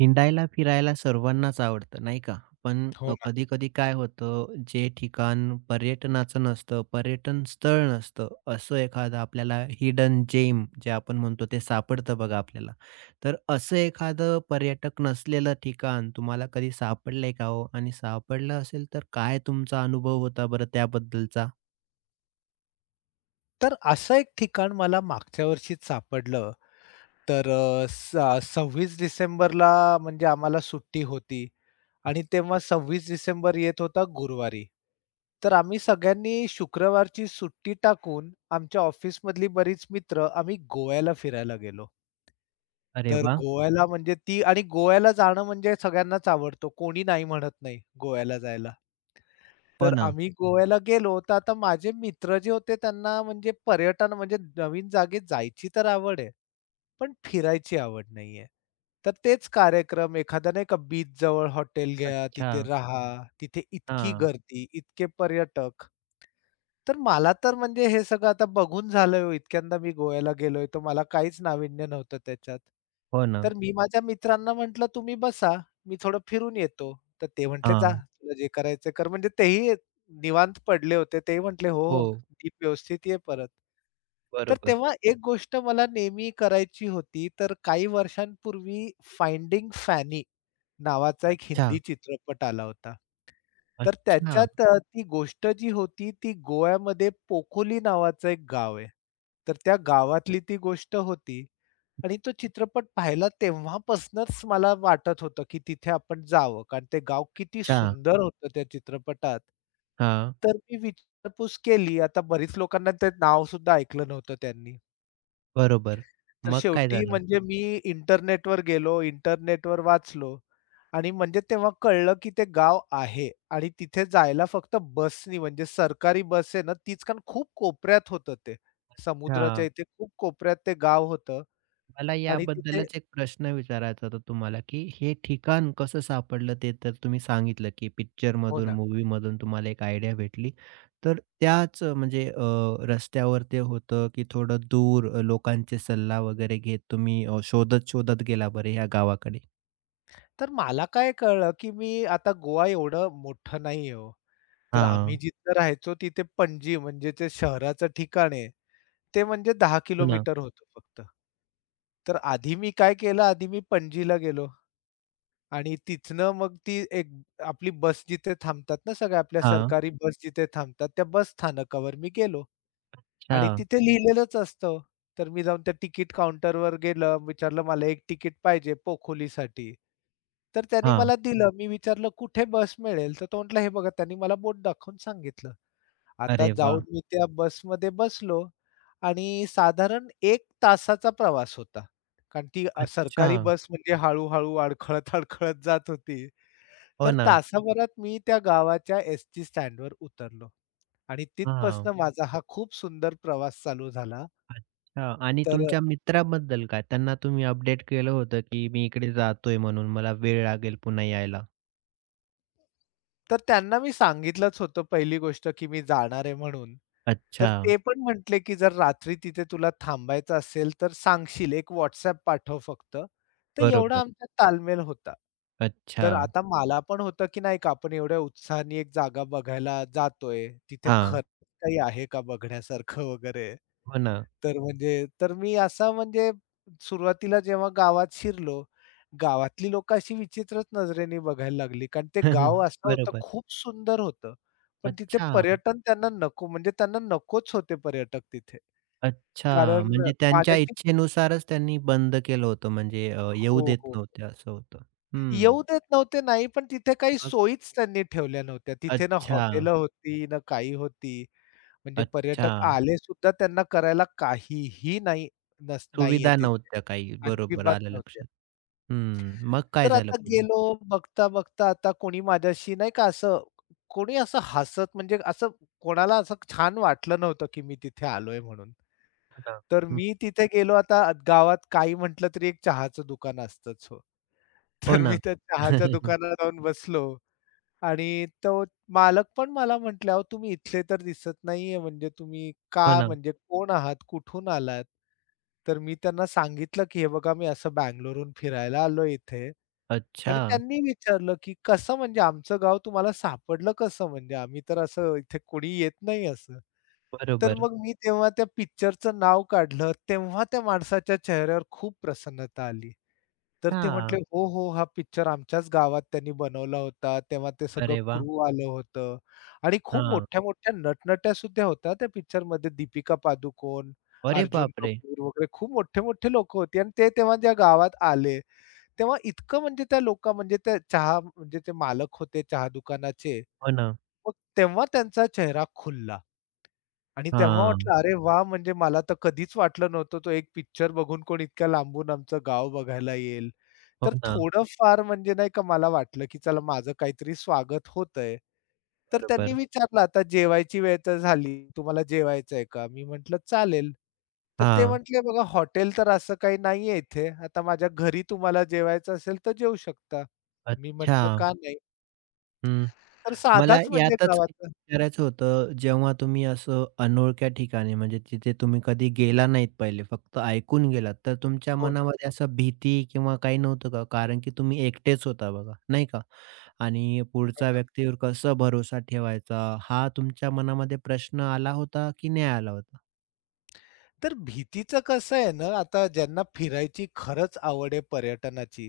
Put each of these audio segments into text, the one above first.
हिंडायला, फिरायला सर्वांनाच आवडतं, नाही का? पण हो ना. कधी-कधी काय होतं, जे ठिकाण पर्यटनाचं नसतं, पर्यटन स्थळ नसतं, असं एखादं आपल्याला हिडन जेम जे आपण म्हणतो ते सापडतं बघा आपल्याला. तर असं एखादं पर्यटक नसलेलं ठिकाण तुम्हाला कधी सापडलंय का हो? आणि सापडलं असेल तर काय तुमचा अनुभव होता बरं त्याबद्दलचा? तर असं एक ठिकाण मला मागच्या वर्षीच सापडलं. तर अ, स 26 डिसेंबरला म्हणजे आम्हाला सुट्टी होती आणि तेव्हा 26 डिसेंबर येत होता गुरुवारी. तर आम्ही सगळ्यांनी शुक्रवारची सुट्टी टाकून आमच्या ऑफिसमधली बरीच मित्र आम्ही गोव्याला फिरायला गेलो. अरे तर वाह! गोव्याला म्हणजे ती आणि गोव्याला जाणं म्हणजे सगळ्यांनाच आवडतो. कोणी नाही म्हणत नाही गोव्याला जायला. हो तर ना. आम्ही गोव्याला गेलो, तर आता माझे मित्र जे होते त्यांना म्हणजे पर्यटन म्हणजे नवीन जागी जायची तर आवड आहे, पण फिरायची आवड नाहीये. तर तेच कार्यक्रम एखादा नाही का बीचजवळ हॉटेल घ्या, अच्छा. तिथे राहा, तिथे इतकी हां. गर्दी, इतके पर्यटक. तर मला तर म्हणजे हे सगळं आता बघून झालंय हो, इतक्यांदा मी गोव्याला गेलोय, तर मला काहीच नाविन्य नव्हतं त्याच्यात. हो ना. तर मी माझ्या मित्रांना म्हटलं, "तुम्ही बसा." मी थोडं फिरून येतो. तर ते म्हटले, "जा, हां. तुला जे करायचं कर." म्हणजे तेही निवांत पडले होते. तेही म्हटले, "हो, हो. हो, नीट व्यवस्थित ये परत." तर बरोबर. तेव्हा एक गोष्ट मला नेहमी करायची होती. तर काही वर्षांपूर्वी फाइंडिंग फॅनी नावाचा एक हिंदी अच्छा. चित्रपट आला होता. तर अच्छा. त्याच्यात ती गोष्ट जी होती ती गोव्यामध्ये पोखोली नावाचं एक गाव आहे. तर त्या गावातली ती गोष्ट होती. आणि तो चित्रपट पाहिला तेव्हापासनंच मला वाटत होतं, की तिथे आपण जावं. कारण ते गाव किती अच्छा. सुंदर होतं त्या चित्रपटात. हां, तर मी विचारपूस केली. आता बरीच लोकांना ते नाव सुद्धा ऐकलं नव्हतं त्यांनी. बरोबर. तर मग काय शेवटी झालं? म्हणजे मी इंटरनेटवर गेलो, इंटरनेटवर वाचलो आणि म्हणजे तेव्हा कळलं, की ते गाव आहे आणि तिथे जायला फक्त बसनी म्हणजे सरकारी बस आहे ना, तीच कारण खूप कोपऱ्यात होतं ते. समुद्राच्या हां, इथे खूप कोपऱ्यात ते गाव होतं मला आणि तिथे याबद्दलच एक प्रश्न विचारायचा होता तुम्हाला, की हे ठिकाण कसं सापडलं ते तर तुम्ही सांगितलं, की हो पिक्चरमधून, ना. मूव्हीमधून तुम्हाला एक आयडिया भेटली. तर त्याच म्हणजे रस्त्यावर ते होतं, की थोडं दूर लोकांचे सल्ला वगैरे घेत तुम्ही शोधत-शोधत गेला बरं ह्या गावाकडे? तर मला काय कळलं, की मी आता गोवा एवढं मोठं नाही हो. तर आम्ही हां, जिथं राहायचो तिथे पणजी म्हणजे ते शहराचं ठिकाण आहे, ते म्हणजे 10 हो ना. किलोमीटर होतं फक्त. तर आधी मी काय केलं, आधी मी पणजीला गेलो आणि तिथनं मग ती एक आपली बस जिथे थांबतात ना, सगळ्या आपल्या हां, सरकारी बस जिथे थांबतात, त्या बस स्थानकावर मी गेलो. अच्छा. आणि तिथे लिहिलेलंच असतं. तर मी जाऊन त्या तिकीट काउंटरवर गेलं, विचारलं मला एक तिकीट पाहिजे पोखोलीसाठी. तर त्यांनी हां, मला दिलं. मी विचारलं, "कुठे बस मिळेल?" तर तो म्हटला, "हे बघा." त्यांनी मला बोट दाखवून सांगितलं. आता अरे वाह! जाऊन मी त्या बसमध्ये बसलो आणि साधारण 1 तासाचा प्रवास होता. कारण ती अच्छा. सरकारी बस म्हणजे हळू अडखळत-अडखळत जात होती. हो तर ना. तासाभरात मी त्या गावाच्या एसटी स्टँडवर उतरलो आणि हां. तिथपासनं हं. माझा हा खूप सुंदर प्रवास चालू झाला. अच्छा आणि तर अ, तुमच्या मित्राबद्दल काय? त्यांना तुम्ही अपडेट केलं होतं, की मी इकडे जातोय म्हणून मला वेळ लागेल पुन्हा यायला. तर त्यांना मी सांगितलंच होतं पहिली गोष्ट, की मी जाणार आहे म्हणून. तर अच्छा. ते पण म्हटले, की "जर रात्री तिथे तुला थांबायचं असेल तर सांगशील, एक WhatsApp पाठव फक्त." तर एवढा बरोबर. आमचा ताळमेळ होता. अच्छा. तर आता मला पण होतं, की नाही का आपण एवढ्या उत्साहाने एक जागा बघायला जातोय, तिथे हां. खरंच काही आहे का बघण्यासारखं वगैरे. हो ना. तर म्हणजे तर मी असा म्हणजे सुरुवातीला जेव्हा गावात शिरलो, गावातली लोकं अशी विचित्रच नजरेने बघायला लागली. कारण ते गाव असं होतं बरोबर. खूप सुंदर होतं. पण तिथे अच्छा. पर्यटन त्यांना नको म्हणजे त्यांना नकोच होते पर्यटक तिथे. अच्छा. कारण म्हणजे त्यांच्या माझ्याशी इच्छेनुसारच त्यांनी बंद केलं होतं म्हणजे येऊ हो, देत हो. नव्हते असं होतं. हं. येऊ देत नव्हते नाही, पण तिथे काही मग सोयीच त्यांनी ठेवल्या नव्हत्या. तिथे ना अच्छा, हॉटेलं होती, ना काही होती. म्हणजे अच्छा. पर्यटक आले सुद्धा त्यांना करायला काहीही नाही नस नाहीये सुविधा तिथे. नव्हत्या काही. बरोबर अजिबात आलं नव्हत्या. लक्षात. हं. मग काय तर झालं आता पुढे? गेलो बघता, बघता आता कोणी माझ्याशी नाही का असं कोणी असं हसत म्हणजे असं कोणाला असं छान वाटलं नव्हतं, की मी तिथे आलोय म्हणून. हो ना. तर हं. मी तिथे गेलो आता गावात काही म्हटलं तरी एक चहाचं दुकान असतंच हो. हो तर मी ना. त्या चहाच्या दुकानात जाऊन बसलो आणि तो मालक पण मला म्हटले, "अहो तुम्ही इथले तर दिसत नाहीये, म्हणजे तुम्ही का हो ना. म्हणजे कोण आहात? कुठून आलात?" तर मी त्यांना सांगितलं, की "हे बघा मी असं बंगलोरहून फिरायला आलो इथे." अच्छा, आणि त्यांनी विचारलं, की "कसं म्हणजे आमचं गाव तुम्हाला सापडलं कसं म्हणजे? आम्ही तर असं इथे कोणी येत नाही असं." तर बरोबर. मग मी तेव्हा त्या पिक्चरचं नाव काढलं, तेव्हा त्या माणसाच्या चेहऱ्यावर खूप प्रसन्नता आली. तर ते हां. म्हटले, "हो, हो, हा पिक्चर आमच्याच गावात त्यांनी बनवला होता. तेव्हा ते सगळं अरे वाह! क्रू आलं होतं." आणि खूप हां. मोठ्या-मोठ्या नटनट्या सुद्धा होत्या त्या पिक्चरमध्ये. दीपिका पादुकोण, अरे अर्जुन बापरे! कपूर वगैरे खूप मोठे-मोठे लोकं होती आणि ते तेव्हा ज्या गावात आले, तेव्हा इतकं म्हणजे त्या लोका म्हणजे त्या चहा म्हणजे ते मालक होते चहा दुकानाचे. हो ना. मग तेव्हा त्यांचा चेहरा खुलला. आणि तेव्हा हां. वाटलं, अरे वा म्हणजे मला तर कधीच वाटलं नव्हतं, तो एक पिक्चर बघून कोण इतक्या लांबून आमचं गाव बघायला येईल. हो तर ना. थोडंफार म्हणजे नाही का मला वाटलं, की चला माझं काहीतरी स्वागत होतंय. तर त्यांनी बरोबर. विचारलं, "आता जेवायची वेळ तर झाली, तुम्हाला जेवायचंय का?" मी म्हटलं, "चालेल." तर ते हां. म्हटले, "बघा हॉटेल तर असं काही नाहीये इथे. आता माझ्या घरी तुम्हाला जेवायचं असेल तर जेवू शकता." मी अच्छा. म्हटलं, "का नाही?" हं. तर मला साधाच म्हणजे यातच गावाचा विचारायचं होतं, जेव्हा तुम्ही असं अनोळख्या ठिकाणी म्हणजे तिथे तुम्ही कधी गेला नाहीत पहिले, फक्त ऐकून गेलात, तर तुमच्या हो मनामध्ये असं भीती किंवा काही नव्हतं का? कारण की तुम्ही एकटेच होता बघा, नाही का? आणि हो पुढच्या ना. व्यक्तीवर कसं भरोसा ठेवायचा, हा तुमच्या मनामध्ये प्रश्न आला होता की नाही आला होता? तर भीतीचं कसं आहे ना, आता ज्यांना फिरायची खरंच आवड आहे पर्यटनाची,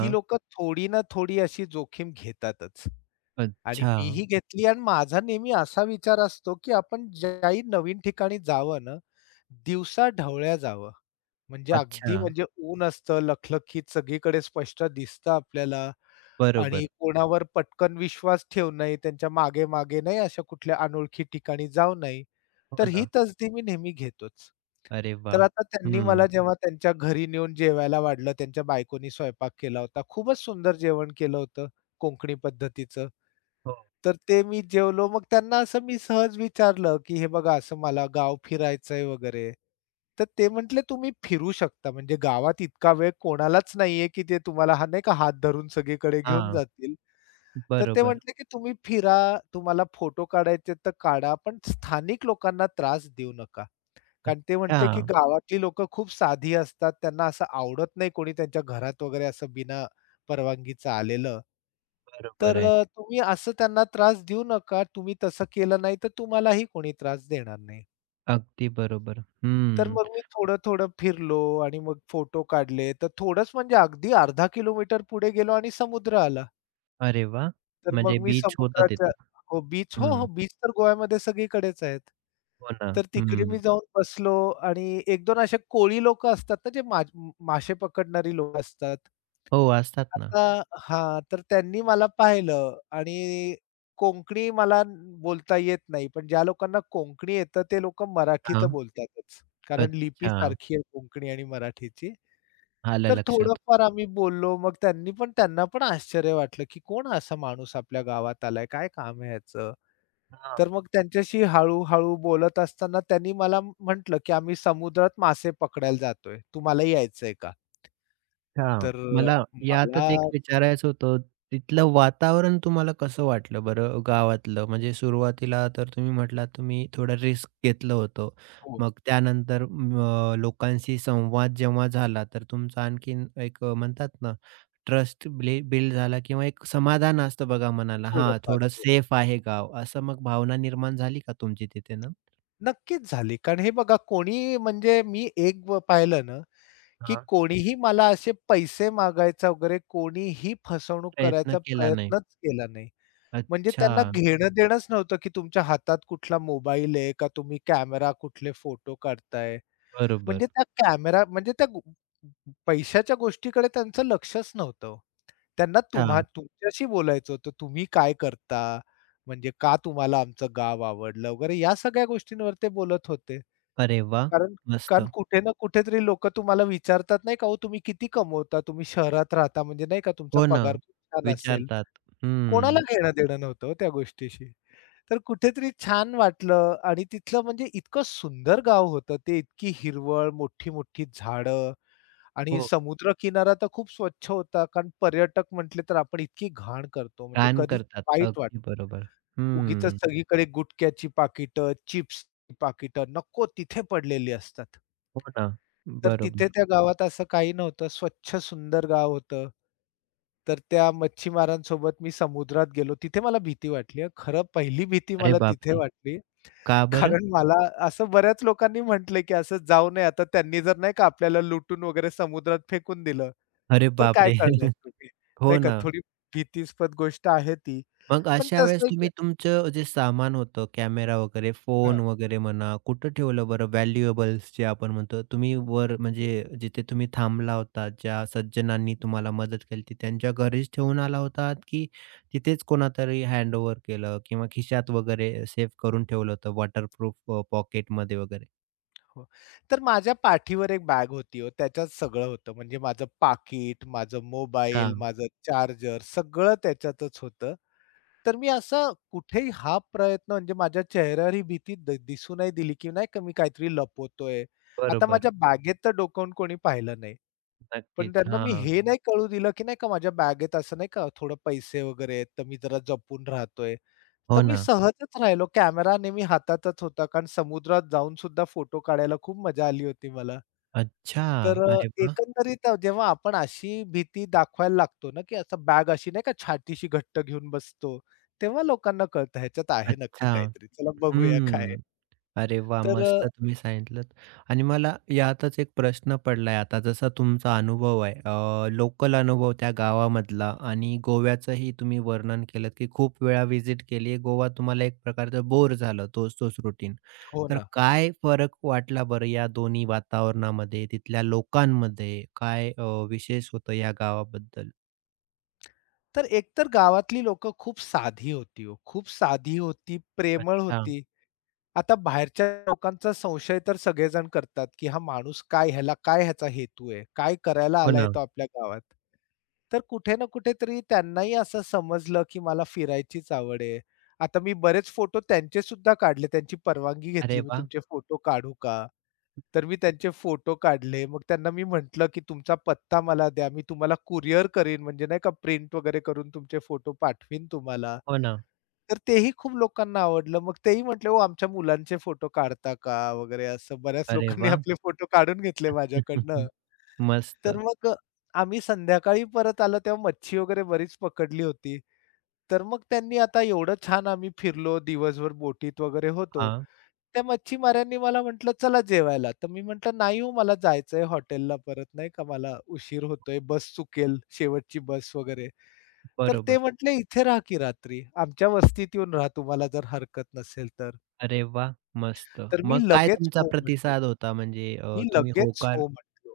ती लोकं थोडी ना थोडी अशी जोखीम घेतातच. आणि अच्छा, मीही घेतली आणि माझा नेहमी असा विचार असतो, की आपण ज्याही नवीन ठिकाणी जावं ना, दिवसा ढवळ्या जावं. म्हणजे अच्छा. अगदी म्हणजे ऊन असतं, लखलखीत सगळीकडे स्पष्ट दिसतं आपल्याला बरोबर. आणि कोणावर पटकन विश्वास ठेवू नये, त्यांच्या मागे-मागे नाही, अशा कुठल्या अनोळखी ठिकाणी जाऊ नये. हो तर ही ना. तसदी मी नेहमी घेतोच. अरे तर वाह! आता त्यांनी हं. मला जेव्हा त्यांच्या घरी नेऊन जेवायला वाढलं, त्यांच्या बायकोनी स्वयंपाक केला होता. खूपच सुंदर जेवण केलं होतं कोकणी पद्धतीचं. हो. तर ते मी जेवलो. मग त्यांना असं मी सहज विचारलं, की "हे बघा असं मला गाव फिरायचंय वगैरे." तर ते म्हटले, "तुम्ही फिरू शकता म्हणजे गावात इतका वेळ कोणालाच नाहीये, की ते तुम्हाला हा नाही का हात धरून सगळीकडे घेऊन हां. जातील." तर ते बरोबर. म्हटले, "की तुम्ही फिरा, तुम्हाला फोटो काढायचे तर काढा, पण स्थानिक लोकांना त्रास देऊ नका." कारण ते अच्छा. म्हटले, की गावातली लोकं खूप साधी असतात. त्यांना असं आवडत नाही कोणी त्यांच्या घरात वगैरे असं बिना परवानगीचं आलेलं. बरोबर आहे. तुम्ही असं त्यांना त्रास देऊ नका. तुम्ही तसं केलं नाही तर तुम्हालाही कोणी त्रास देणार नाही. अगदी बरोबर. तर हं. मग मी थोडं-थोडं फिरलो आणि मग फोटो काढले. तर थोडंच म्हणजे अगदी अर्धा किलोमीटर पुढे गेलो आणि समुद्र आला. अरे वाह! तर मग म्हणजे मी बीच होता समुद्राच्या तिथे. हो, बीच हो, हं. हो, बीच तर गोव्यामध्ये सगळीकडेच आहेत. हो ना. तर तिकडे मी हं. जाऊन बसलो आणि एक 2 असे कोळी लोकं असतात ना, जे मा मासे पकडणारी लोकं असतात. हो असतात ना. आता हां, तर त्यांनी मला पाहिलं आणि कोंकणी मला न- बोलता येत नाही, पण ज्या लोकांना कोंकणी येतं ते लोकं मराठी तर हां. बोलतातच. कारण लिपी अच्छा. सारखी आहे कोंकणी आणि मराठीची. आलं तर लक्षात. थोडंफार आम्ही बोललो. मग त्यांनी पण त्यांना पण आश्चर्य वाटलं, की कोण असा माणूस आपल्या गावात आलाय? काय काम आहे ह्याचं? तर हां. मग त्यांच्याशी हळू-हळू बोलत असताना त्यांनी मला म्हटलं, की "आम्ही समुद्रात मासे पकडायला जातोय. तुम्हाला यायचंय का?" हां. तर मला अ, मला यातच एक विचारायचं होतं, तिथलं वातावरण तुम्हाला कसं वाटलं बरं गावातलं? म्हणजे सुरुवातीला तर तुम्ही म्हटलात तुम्ही थोडं रिस्क घेतलं होतं. हो, मग त्यानंतर लोकांशी संवाद जेव्हा झाला, तर तुमचा आणखीन एक म्हणतात ना, ट्रस्ट ब्ले बिल्ड झाला किंवा एक समाधान असतं बघा मनाला. हां, थोडंफार थोडं हो. सेफ आहे गाव, असं मग भावना निर्माण झाली का तुमची तिथे ना? नक्कीच झाली. कारण हे बघा कोणी म्हणजे मी एक व पाहिलं ना, की हां. कोणीही मला असे पैसे मागायचा वगैरे कोणीही फसवणूक प्रयत्न करायचा केला नाही. प्रयत्नच केला नाही. म्हणजे अच्छा, त्यांना घेणं देणंच नव्हतं, की तुमच्या हातात कुठला मोबाईल आहे का तुम्ही कॅमेरा कुठले फोटो काढताय. म्हणजे बरोबर. त्या कॅमेरा म्हणजे त्या गो पैशाच्या गोष्टीकडे त्यांचं लक्षच नव्हतं हो. त्यांना तुम्हा हां. तुमच्याशी बोलायचं होतं. तुम्ही काय करता? म्हणजे का तुम्हाला आमचं गाव आवडलं वगैरे या सगळ्या गोष्टींवर ते बोलत होते. अरे वाह! कारण कारण मस्त. कुठे ना कुठेतरी लोकं तुम्हाला विचारतात नाही का, "अहो तुम्ही किती कमवता? तुम्ही शहरात राहता म्हणजे नाही का तुमचा हो ना, पगार खूप छान असेल." विचारतात. कोणाला हं. घेणं देणं नव्हतं हो त्या गोष्टीशी. तर कुठेतरी छान वाटलं आणि तिथलं म्हणजे इतकं सुंदर गाव होतं ते. इतकी हिरवळ, मोठी-मोठी झाडं आणि हो, समुद्रकिनारा तर खूप स्वच्छ होता. कारण पर्यटक म्हटले तर आपण इतकी घाण करतो म्हणजे घाण कधीच करतात. वाईट अगदी वाटतं. बरोबर. उगीचच हं. सगळीकडे गुटख्याची पाकिटं, चिप्सची पाकिटं नको तिथे पडलेली असतात. हो ना, तर तिथे बरोबर. त्या गावात असं काही नव्हतं. स्वच्छ सुंदर गाव होतं. तर त्या मच्छीमारांसोबत मी समुद्रात गेलो. तिथे मला भीती वाटली हं. खरं पहिली भीती अरे मला तिथे बापरे! वाटली. का बरं? कारण मला असं बऱ्याच लोकांनी म्हटलंय, की असं जाऊ नये. आता त्यांनी जर नाही का आपल्याला लुटून वगैरे समुद्रात फेकून दिलं, अरे तर काय बापरे! करणार तुम्ही? नाही हो का ना. थोडी भीतीस्पद गोष्ट आहे ती. मग पण अशा वेळेस तसंही तुम्ही तुमचं जे सामान होतं, कॅमेरा वगैरे, हां. फोन वगैरे म्हणा, कुठं ठेवलं बरं व्हॅल्युएबल्स जे आपण म्हणतो? तुम्ही वर म्हणजे जिथे तुम्ही थांबला होता, ज्या सज्जनांनी तुम्हाला मदत केली होती, त्यांच्या घरीच ठेवून आला होतात, की तिथेच कोणातरी हँडओव्हर केलं किंवा खिशात वगैरे सेफ करून ठेवलं होतं वॉटरप्रूफ पॉकेटमध्ये वगैरे? हो. तर माझ्या पाठीवर एक बॅग होती हो, त्याच्यात सगळं होतं. म्हणजे माझं पाकिट, माझं अच्छा. मोबाईल, माझं चार्जर सगळं त्याच्यातच होतं. तर मी असं कुठेही हा प्रयत्न म्हणजे माझ्या चेहऱ्यावर ही भीती दिसू नाही दिली, की नाही का मी काहीतरी लपवतोय. आता बरोबर. माझ्या बॅगेत तर डोकावून कोणी पाहिलं नाही. पण नक्कीच. त्यांना मी हां. हे नाही कळू दिलं, की नाही का माझ्या बॅगेत असं नाही का थोडं पैसे वगैरे आहेत, तर मी जरा जपून राहतोय. तर हो मी ना. सहजच राहिलो. कॅमेरा नेहमी हातातच होता, कारण समुद्रात जाऊन सुद्धा फोटो काढायला खूप मजा आली होती मला. अच्छा. तर अ, अरे वाह! एकंदरीत अ, जेव्हा आपण अशी भीती दाखवायला लागतो ना, की असं बॅग अशी नाही का छातीशी घट्ट घेऊन बसतो, तेव्हा लोकांना कळतं ह्याच्यात आहे नक्की अच्छा. काहीतरी. चला बघूया काय आहे. हं. अरे वा, तर अ, मस्त तुम्ही सांगितलंत आणि मला यातच एक प्रश्न पडलाय आता जसा तुमचा अनुभव आहे लोकल अनुभव त्या गावामधला आणि गोव्याचंही तुम्ही वर्णन केलंत, की खूप वेळा व्हिजिट केली आहे. गोवा तुम्हाला एक प्रकारचं बोर झालं तोच-तोच रूटीन. हो तर ना. काय फरक वाटला बरं या दोन्ही वातावरणामध्ये, तिथल्या लोकांमध्ये? काय विशेष होतं या गावाबद्दल? तर एकतर गावातली लोकं खूप साधी होती हो. खूप साधी होती, प्रेमळ अच्छा. होती. आता बाहेरच्या लोकांचा संशय तर सगळेजण करतात, की हा माणूस काय ह्याला काय ह्याचा हेतू आहे? काय करायला हो आलाय ना. तो आपल्या गावात? तर कुठे ना कुठेतरी त्यांनाही असं समजलं, की मला फिरायचीच आवड आहे. आता मी बरेच फोटो त्यांचे सुद्धा काढले. त्यांची परवानगी अरे घेतली, "मी वाह! तुमचे फोटो काढू का?" तर मी त्यांचे फोटो काढले. मग त्यांना मी म्हटलं, की "तुमचा पत्ता मला द्या. मी तुम्हाला कुरिअर करीन म्हणजे नाही का प्रिंट वगैरे करून तुमचे फोटो पाठवीन तुम्हाला." हो ना. तर तेही खूप लोकांना आवडलं. मग तेही म्हटले, "ओ, आमच्या मुलांचे फोटो काढता का?" वगैरे असं बऱ्याच अरे लोकांनी वाह! आपले फोटो काढून घेतले माझ्याकडनं. तर मस्त. मग अ, आम्ही संध्याकाळी परत आलो तेव्हा मच्छी वगैरे बरीच पकडली होती. तर मग त्यांनी आता एवढं छान आम्ही फिरलो दिवसभर बोटीत वगैरे होतो. हां, त्या मच्छीमारांनी मला म्हटलं, "चला जेवायला." तर मी म्हटलं, "नाही हो, मला जायचंय हॉटेलला परत नाही का, मला उशीर होतोय, बस चुकेल शेवटची बस वगैरे." तर ते बरोबर. म्हटले, "इथे राहा की रात्री. आमच्या वस्तीत येऊन राहा तुम्हाला जर हरकत नसेल तर." अरे वाह! मस्त. तर मी मग काय लगेच तुमचा हो म्हटलो. प्रतिसाद होता म्हणजे मी तुम्ही लगेच होकार हो म्हटलो.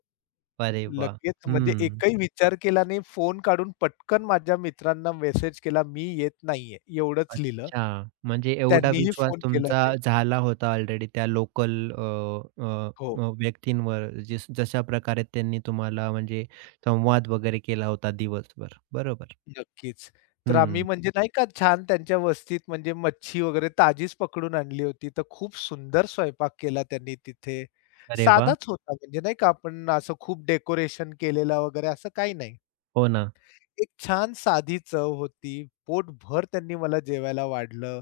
अरे वाह! लगेच म्हणजे हं. एकही विचार केला नाही. फोन काढून पटकन माझ्या मित्रांना मेसेज केला, "मी येत नाहीये." एवढंच लिहिलं. अच्छा. म्हणजे एवढा त्यांनीही विश्वास फोन केला तुमचा नाही. झाला होता ऑलरेडी त्या लोकल अ, अ, हो. अ, व्यक्तींवर जिस जशा प्रकारे त्यांनी तुम्हाला म्हणजे संवाद वगैरे केला होता दिवसभर. बरोबर. नक्कीच. तर आम्ही हं. म्हणजे नाही का छान त्यांच्या वस्तीत म्हणजे मच्छी वगैरे ताजीच पकडून आणली होती. तर खूप सुंदर स्वयंपाक केला त्यांनी तिथे. अरे वाह! साधाच होता म्हणजे नाही का आपण असं खूप डेकोरेशन केलेला वगैरे असं काही नाही. हो ना. एक छान साधी चव होती. पोटभर त्यांनी मला जेवायला वाढलं.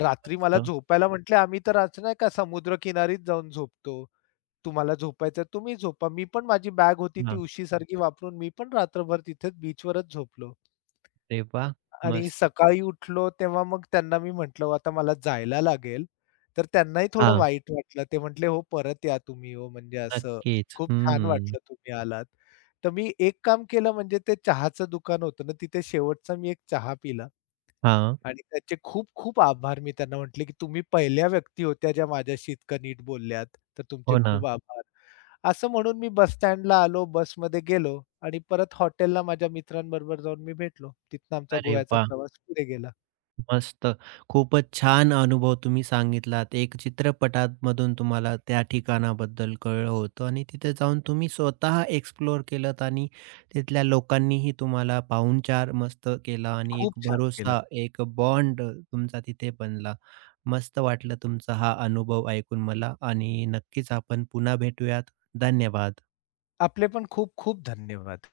रात्री मला मस्त. झोपायला म्हटले, "आम्ही तर आज नाही का समुद्रकिनारीच जाऊन झोपतो. तुम्हाला झोपायचं तुम्ही झोपा." मी पण माझी बॅग होती ती हां. उशीसारखी वापरून मी पण रात्रभर तिथेच बीचवरच झोपलो. अरे वाह! आणि मस्त. सकाळी उठलो तेव्हा मग त्यांना मी म्हटलं, "हो, "आता मला जायला लागेल." तर त्यांनाही थोडं हां. वाईट वाटलं. ते म्हटले, "हो, परत या तुम्ही हो, म्हणजे असं नक्कीच. खूप छान हं. वाटलं तुम्ही आलात." तर मी एक काम केलं म्हणजे ते चहाचं दुकान होतं ना, तिथे शेवटचा मी एक चहा पिला हां. आणि त्याचे खूप खूप आभार मी त्यांना म्हटले, की तुम्ही पहिल्या व्यक्ती होत्या ज्या माझ्याशी इतकं नीट बोलल्यात, तर तुमचे हो ना. खूप आभार. असं म्हणून मी बस स्टँडला आलो, बसमध्ये गेलो आणि परत हॉटेलला माझ्या मित्रांबरोबर जाऊन मी भेटलो. तिथनं आमचा अरे गोव्याचा वाह! प्रवास पुढे गेला. मस्त. खूपच छान अनुभव तुम्ही सांगितलात. एक चित्रपटांमधून तुम्हाला त्या ठिकाणाबद्दल कळलं होतं आणि तिथे जाऊन तुम्ही स्वतः एक्सप्लोअर केलत आणि तिथल्या लोकांनीही तुम्हाला पाहुणचार मस्त केला आणि खूप एक छान केलं. भरोसा, एक बॉन्ड तुमचा तिथे बनला. मस्त वाटलं तुमचा हा अनुभव ऐकून मला आणि नक्कीच आपण पुन्हा भेटूयात. धन्यवाद. आपले पण खूप खूप धन्यवाद.